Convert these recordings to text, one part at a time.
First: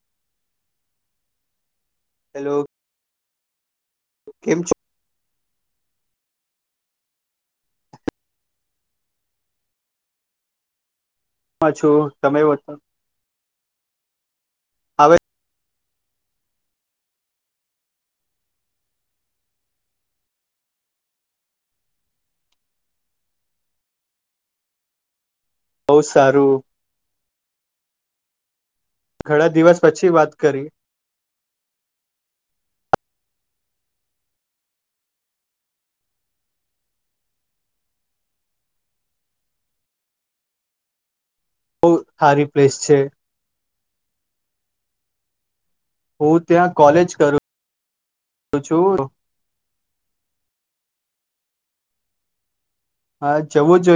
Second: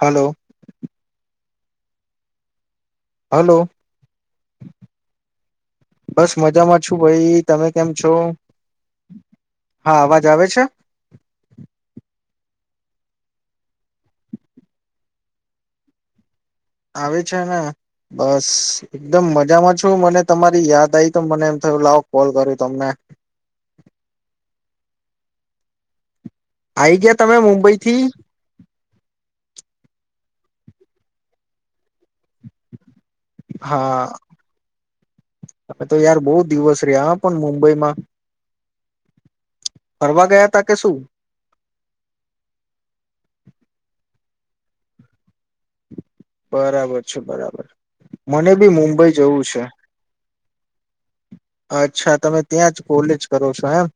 હાલો hello hello કેમ છો બસ મજામાં છું ભાઈ તમે કેમ છો હા અવાજ આવે છે હછું તમે છ હવે આવે છે ને બસ એકદમ મજામાં છું મને તમારી યાદ આવી તો મને એમ લાવ કોલ કર તમને બવ સર આવીઈ ગયા તમે મુંબઈ થી ઘણા દિવસ પછી વાત કરી હા હવે તો યાર બહુ દિવસ રહ્યા પણ મુંબઈમાં ફરવા ગયા તા કે શું બહુ સારી પ્લેસ છે હું ત્યાં બરાબર કોલેજ છે કરું બરાબર મને બી છું મુંબઈ જવું છે અચ્છા તમે ત્યાં જ કોલેજ હા, કરો છો એમ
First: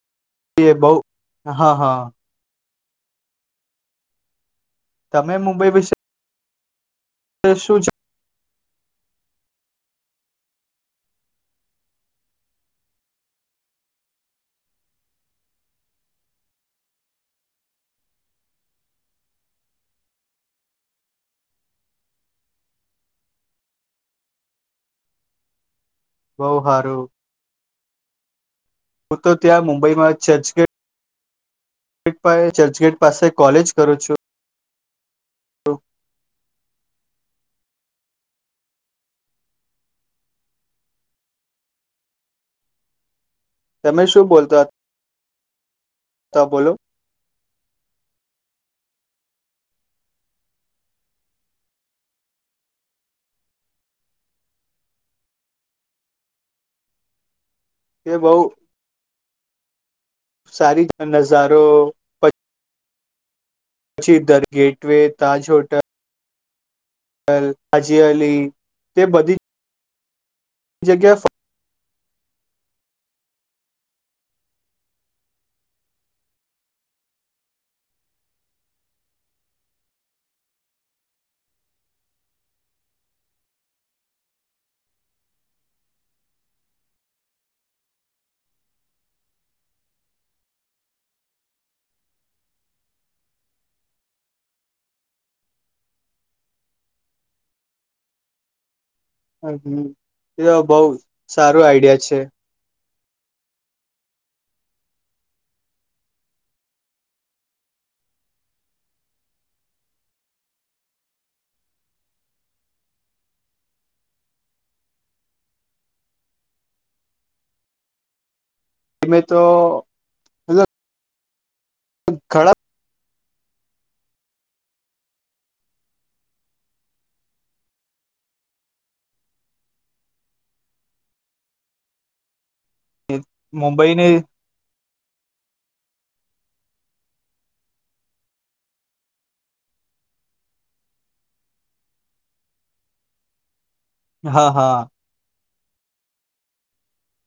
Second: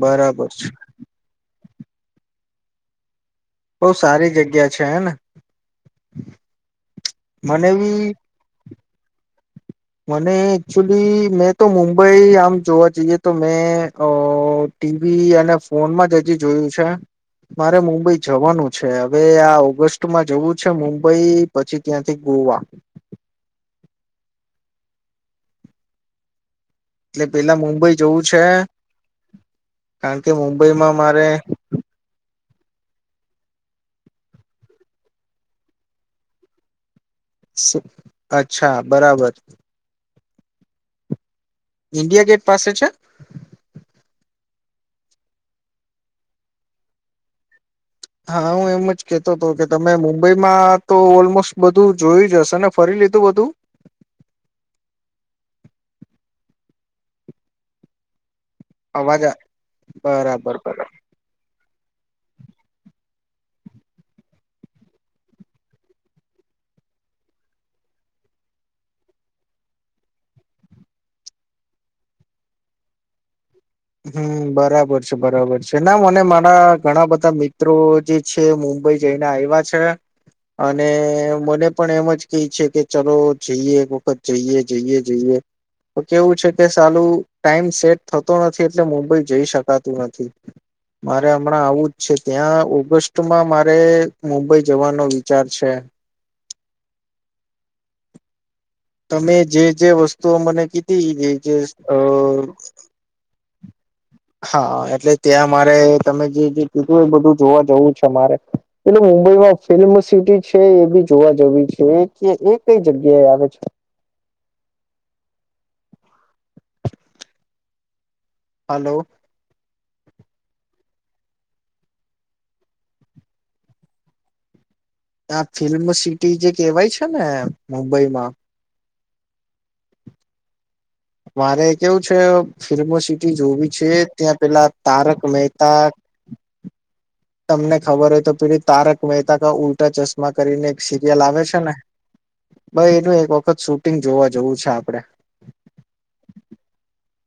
બરાબર એ છે બહ હા હા બહુ સારી જગ્યા છે હેને તમે મુંબઈ વિશે મને બ શું જ મને એકચુલી મેં તો મુંબઈ આમ જોવા જઈએ તો મેં અ ટીવી અને ફોનમાં જ હજી જોયું છે મારે મુંબઈ જવાનું છે હવે આ ઓગસ્ટમાં જવું છે મુંબઈ પછી ત્યાંથી ગોવા બહ એટલે પેલા મુંબઈ જવું છે હું તો ત્યાં મુંબઈમાં કારણ કે ચર્ચગેટ મુંબઈમાં મારે [unintelligible] ચર્ચગેટ પાસે કોલેજ કરું છું. તો અચ્છા બરાબર ઇન્ડિયા ગેટ પાસે છે. તમે શું બોલતા ત બોલો? હા હું એમ જ કેહતો હતો કે તમે મુંબઈમાં તો ઓલમોસ્ટ બધું જોયું જ હશે ને ફરી. લીધું બધું? કે બઉ? અવાજા સારીજ નજારો પર પછી દર ગેટવેે તાજ હોટલ. હાજી અલી તે બધી જગ્યા હમ બરાબર છે બરાબર છે ના મને મારા ઘણા બધા મિત્રો જે છે મુંબઈ જઈને આઇવા છે. અને મને પણ એમ જ કહી છે કે ચલો જઈએ એક વખત જઈએ જઈએ જઈએ. તો કેવું છે કે સાલું ટાઈમ સેટ થતો નથી. છે એટલે મુંબઈ જઈ શકાતું નથી. મારે હમણાં આવું જ છે ત્યાં ઓગસ્ટમાં મારે મુંબઈ જવાનો વિચાર છે. તમે જે હમ જે વસ્તુઓ એ તો મને બઉ કીધી જે જે સારું આઈડિયા છે અઅઅ હા એટલે ત્યાં મારે તમે જે જે કીધું એ બધું જોવા જવું છે મારે. મુંબઈમાં ફિલ્મસિટી છે એ બી જોવા જેવી છે કે એ કઈ જગ્યાએ આવે છે? [inaudible] હલો અમે તો મતલબ ખડા આ ફિલ્મસિટી જે કહેવાય છે ને મુંબઈમાં મારે કેવું છે ફિલ્મો સિટી જોવી છે મુંબઈની ત્યાં પેલા તારક મહેત તા તમને ખબર હોય તો પેલી તારક મહેતા કા ઉલ્ટા ચશ્મા કરીને એક સિરિયલ આવે છે ને ભાઈ એનું એક વખત શૂટિંગ જોવા હા જવું છે હા આપણેે.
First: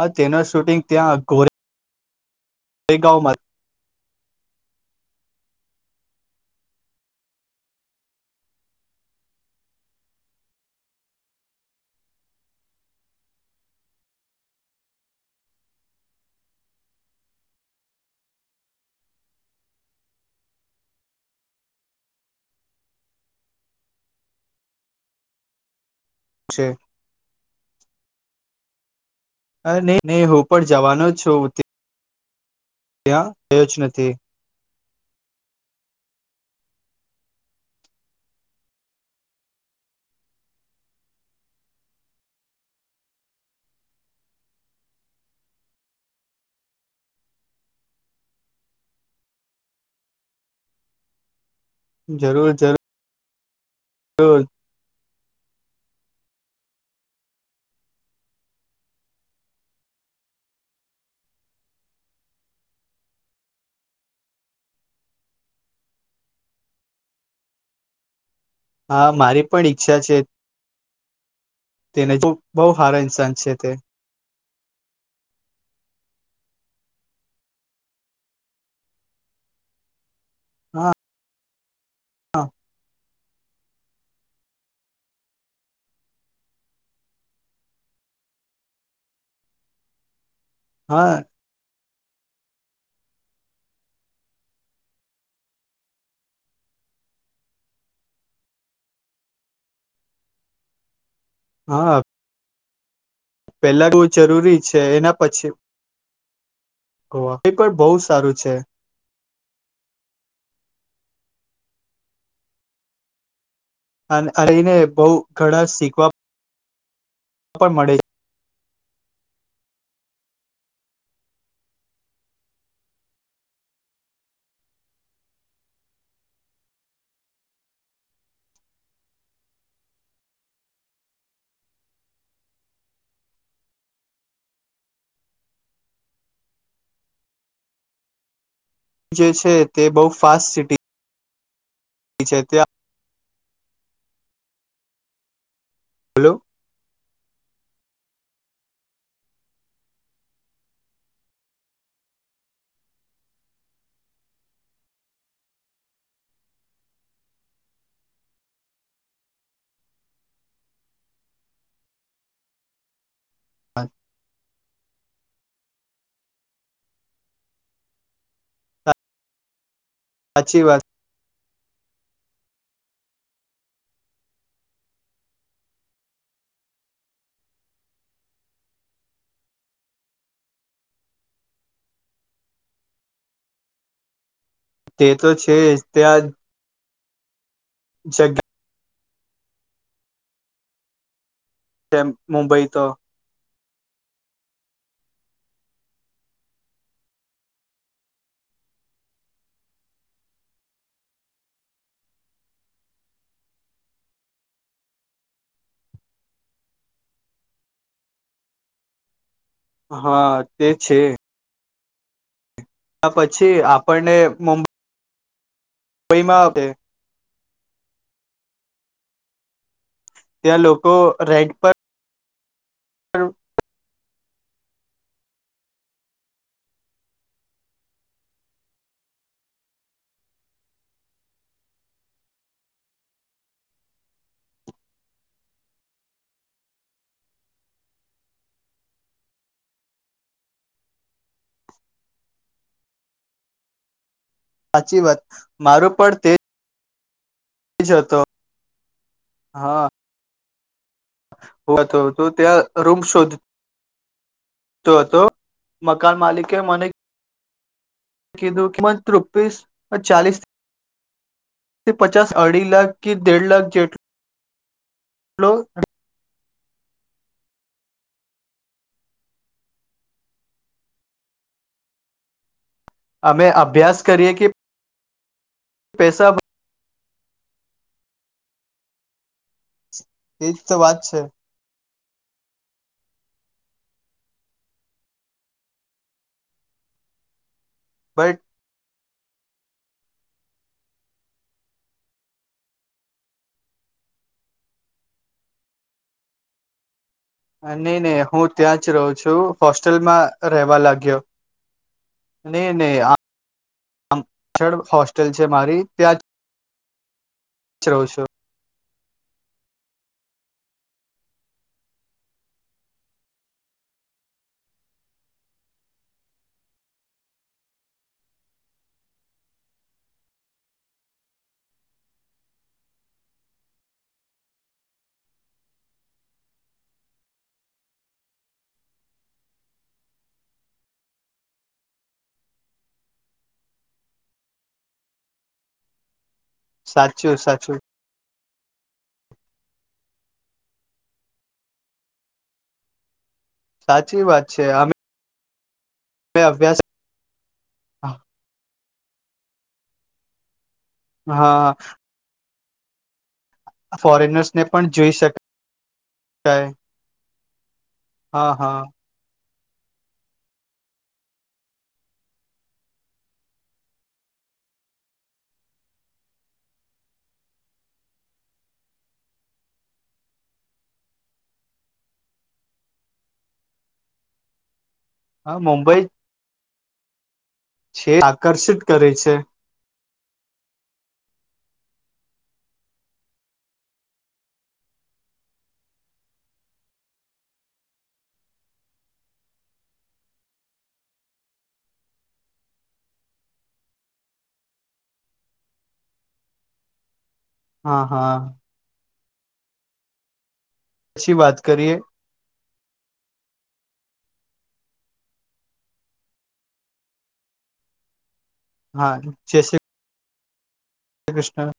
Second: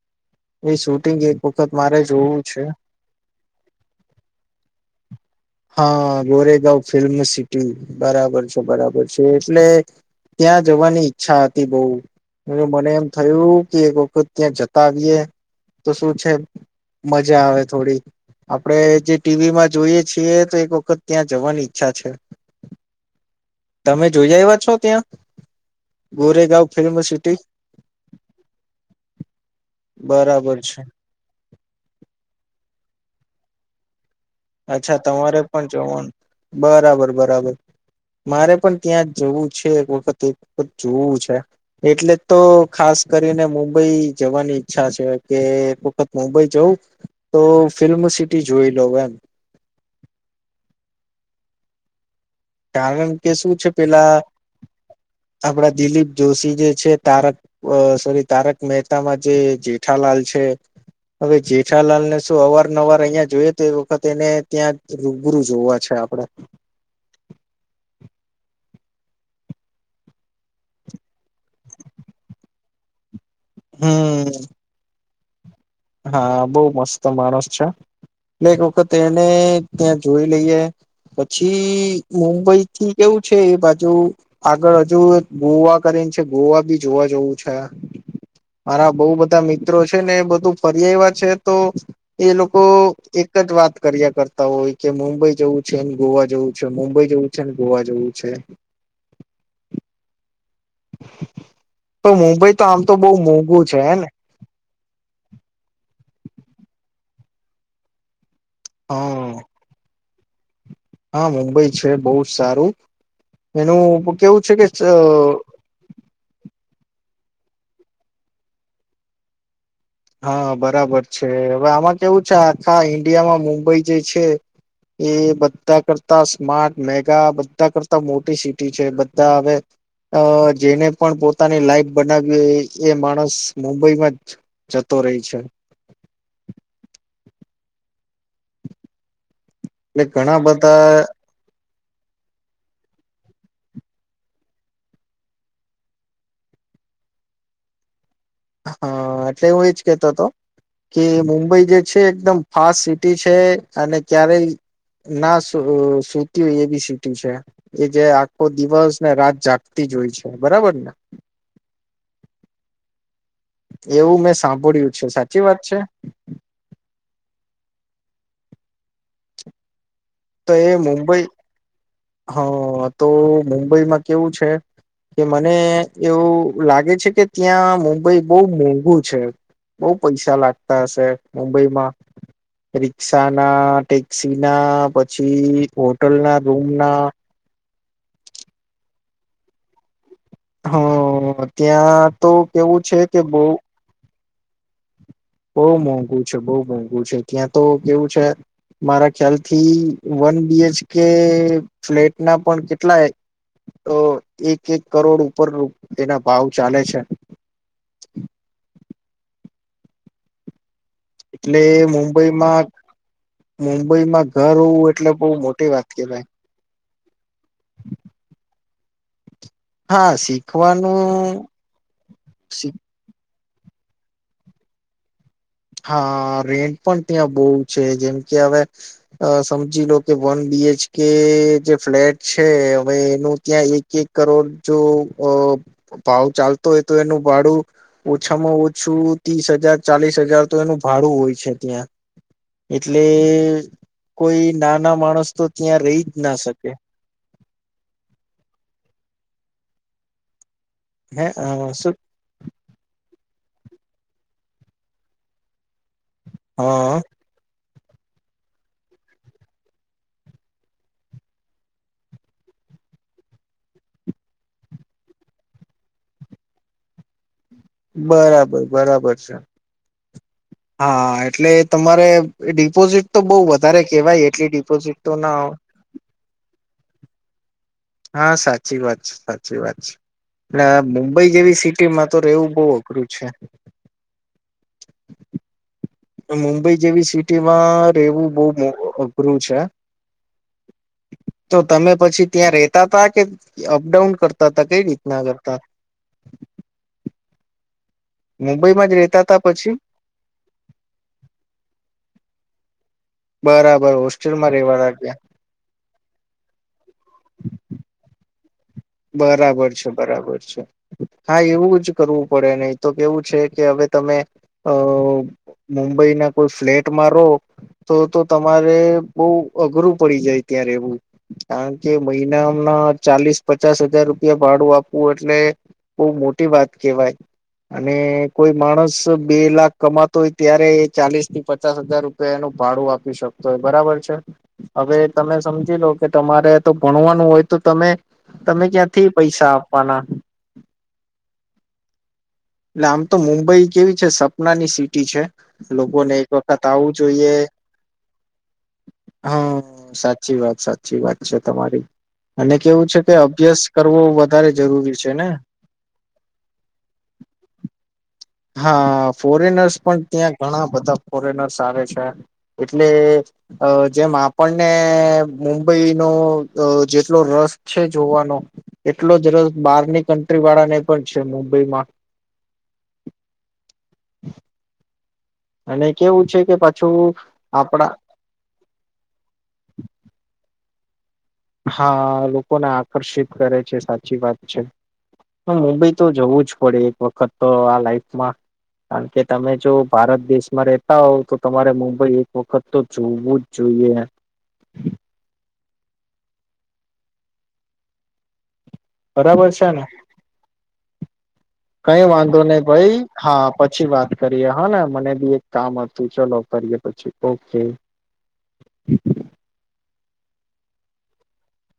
હ તેના એ શૂટિંગ ત્યાં એક ગોરે વખત મારે જોવું છે ગાવમાં હા ગોરેગાંવ ફિલ્મ સિટી બરાબર છે બરાબર છે એટલે ત્યાં જવાની ઈચ્છા હતી બહુ. એ મને એમ થયું કે એક વખત ત્યાં જતા આવીએ તો શું છે મજા આવે થોડી, આપડણે જે ટીવીમાં જોઈએ છીએ તો એક વખત ત્યાં જવાની ઈચ્છા છે. તમે જોઈ આવ્યા છો ત્યાં? છે ગોરેગાંવ ફીઈમ સિટી. અ ને ને હું બરાબર પણ છે જવાનો છું ત્યાં ત્યાં થયો જ નથી. અચ્છા તમારે પણ જોવાનું બરાબર બરાબર. મારે પણ ત્યાં જવું છે. એક વખત એક વખત જોવું છે એટલે તો ખાસ ખાસ કરીને મુંબઈ જવાની ઈચ્છા છે. કે એક વખત મુંબઈ જવું તો ફિલ્મ ફિલ્મ સિટી જોઈ લો એમ. જરૂર કારણ કે શું છે પેલા જરૂર આપડા દિલીપ જોશી જે છે તારક સોરી તારક મહેતામાં જે જેઠાલાલ છે હવે જેઠાલાલ ને શું અવારનવાર અહિયાં જોઈએ તો એ વખત એને ત્યાં રૂબરૂ જોવા છે. આપડે હા મારી પણ ઈચ્છા છે, તેને જોવુ બહો હારા ઇન્સાન છે તે હમમ! હા બહુ મસ્ત માણસ છે એક વખત એને ત્યા જોઈ લઈએ પછી હા મુંબઈ થી કેવું છે એ બાજુ આગળ હજુ ગોવા કરીને છે ગોવા બી જોવા જવું છે મારા બહુ બધા મિત્રો છે ને એ બધું ફરી્યા હા એવા છે તો એ લોકો એક જ વાત કર્યા કરતા હોય કે મુંબઈ જવું છે ગોવા જવું છે મુંબઈ જેવું છે ને ગોવા જેવું છે હા તો મુંબઈ તો આમ તો બહુ મોંઘું છે પેલા બહુ હેને જરૂરી છે એના પછી ઓ એ પણ બહુ સારું છે હા હા મુંબઈ છે બહુ સારું એનું અને કેવું છે કે એને બહુ ઘણા શીખવા પણ મળે હા બરાબર છે હવે આમાં કેવું છે આખા ઈન્ડિયામાં મુંબઈ જે છે એ બધા કરતા સ્માર્ટ મેગા બધા કરતા મોટી સિટી છે બધા હવે અ જેને પણ પોતાની લાઈફ બનાવી એ માણસ મુંબઈમાં જ જતો રહે છે જે છે તે બહુ એટલે ઘણા ફાસ્ટ સિટી બધા એ છેે તેઆ હલો હા એટલે હું એજ કેતો હતો કે મુંબઈ જે છે એકદમ ફાસ્ટ સિટી છે અને ક્યારેય ના સુ સુતી હોય એવી સીટી છે એ જે આખો દિવસને રાત જાગતી જોય છે બરાબરને એવું મેં સાંભળ્યું છે સાચી વાત છે. તો સાચી એ વાત મુંબઈ હા તો મુંબઈમાં કેવું છે. કે મને એવું લાગે છે કે ત્યાં મુંબઈ બહુ મોંઘું છે. બઉ પૈસા લાગતા હશે મુંબઈમાં રિક્ષાના ટેક્સીના તે તો છે પછી હોટલના રૂમના જગા હમ છે ત્યાં તો મુંબઈ કેવું તો છે કે બોવ બોવ મોઘું બોવ મોઘું છે ત્યાતો કેવું છે મારા ખ્યાલથી વન બીએચ કે ફ્લેટના પણ કેટલા તો એક એક કરોડ ઉપર તેના ભાવ ચાલે છે. [inaudible] હા તે છે એટલે મુંબઈમાં પછી આપણને મુંબઈમાં ઘર હોવું એટલે બોવ મોટી વાત કેવાય મુંબઈમાં આવે [inaudible] હા ત્યાં શીખવાનું લોકો રેન્ટ પર શી [inaudible] હા રેન્ટ પણ ત્યાં બોવ છે જેમ કે હવે અ સમજી લો કે વન બી બી એચકે જે ફ્લેટ છે હવે એનું ત્યાં એક એક કરોડ જો અ ભાવ ચાલતો હોય તો એનું ભાડું ઓછામાં ઓછું ત્રીસ હજાર ચાલીસ હજાર તો એનું ભાડું હોય છે ત્યાં એટલે કોઈ નાના સાચી વાત માણસ તો ત્યાં રહીજ ના શકે એજ હતો હા હે અ હુ શું હતો તો ત્યાં રૂમ શોધ તો તો મકાન માલિકે મને હા કીધું કિમત રૂપીસ અને ચલીસ થી પચાસ અઢી લાખ કે દેઢ લાખ જેટલું લો બરાબર બરાબર છે. હા એટલે તમારે ડી ડિપોઝિટ તો બોવ અમે વધારે અભ્યાસ કેવાય કરીએ કે એટલી ડિપોઝિટ તો ના પૈસા હા સાચી વાત છે સાચી વાત છે એજ એટલે તો વાત છે મુંબઈ જેવી સિટીમાં તો રહેેવું બોવ અઘરું છે. મુંબઈ જેવી સિટીમાં રહેેવું બોવ બટ મો અ અઘરું છે. [inaudible] તો તમે પછી ત્યાં રેતા તા કે અપડાઉન કરતા હતા કઈ રીતના કરતા [inaudible] નહી નહી હું ત્યાં મુંબઈમાં જ રહું રેતા તા છું પછી હોસ્ટેલમાં રહેવા લાગ્યો નહી નહી બરાબર આ હોસ્ટેલમાં રેવા લાગ્યા હોસ્ટેલ છે મારી ત્યાં જ રહુ છુ. બરાબર છે બરાબર છે હા એવું જ કરવું પડે નહી તો કેવું છે કે હવે તમે અ મુંબઈના કોઈ ફ્લેટમાં રહો તો તો તમારે બોવ અઘરું પડી જાય ત્યાં રેહવું કારણ કે મહિના ના ચાલીસ પચાસ હજાર રૂપિયા ભાડું આપવું એટલે બહ મોટી વાત કેવાય અને કોઈ માણસ બે લાખ કમાતો હોય ત્યારે ચાલીસ થી પચાસ હજાર રૂપિયાનો ભાડું આપી શકતો હોય બરાબર છે હવે તમે સમજી લો કે તમારે તો ભણવાનું સાચું હોય તો સાચું તમે તમે ક્યાંથી પૈસા આપવાના એટલે આમ તો મુંબઈ કેવી છે સાચી વાત છે સપનાની અમે સિટી છે લોકો ને એક વખત અભ્યાસ આવું જોઈએ હા સાચી વાત સાચી વાત છે હા તમારી અને કેવું છે કે અભ્યાસ કરવો ફોરેનર્સ વધારે ને પણ જરૂરી છે જોઈ ને શકાય હા ફોરેનર્સ ત્યાં ઘણા બધા ફોરેનર્સ આવે છે એટલે જેમ આપણને મુંબઈ નો જેટલો રસ છે જોવાનો એટલો જ રસ બારની કન્ટ્રી વાળા ને પણ છે મુંબઈમાં [unintelligible] હા અને મુંબઈ કેવું છે કે પાછું આપણા છે આકર્ષિત કરે છે હા લોકોને આકર્ષિત કરે છે સાચી વાત છે મોબી તો જવું જ પડે એક વખત તો આ લાઈફમાં કારણ કે તમે જો ભારત દેશમાં રતા હોવ તો તમારે મુંબઈ એક વખત તો જોવું જ જોઈએ [unintelligible] હા હા બરાબર છે ને પછી વાત કરીએ કઈ વાંધો નહી ભાઈ હા પછી વાત કરીએ હા ને મને બી એક કામ હતું ચલો કરીએ પછી ઓકે હા ચ હરે કૃષ્ણ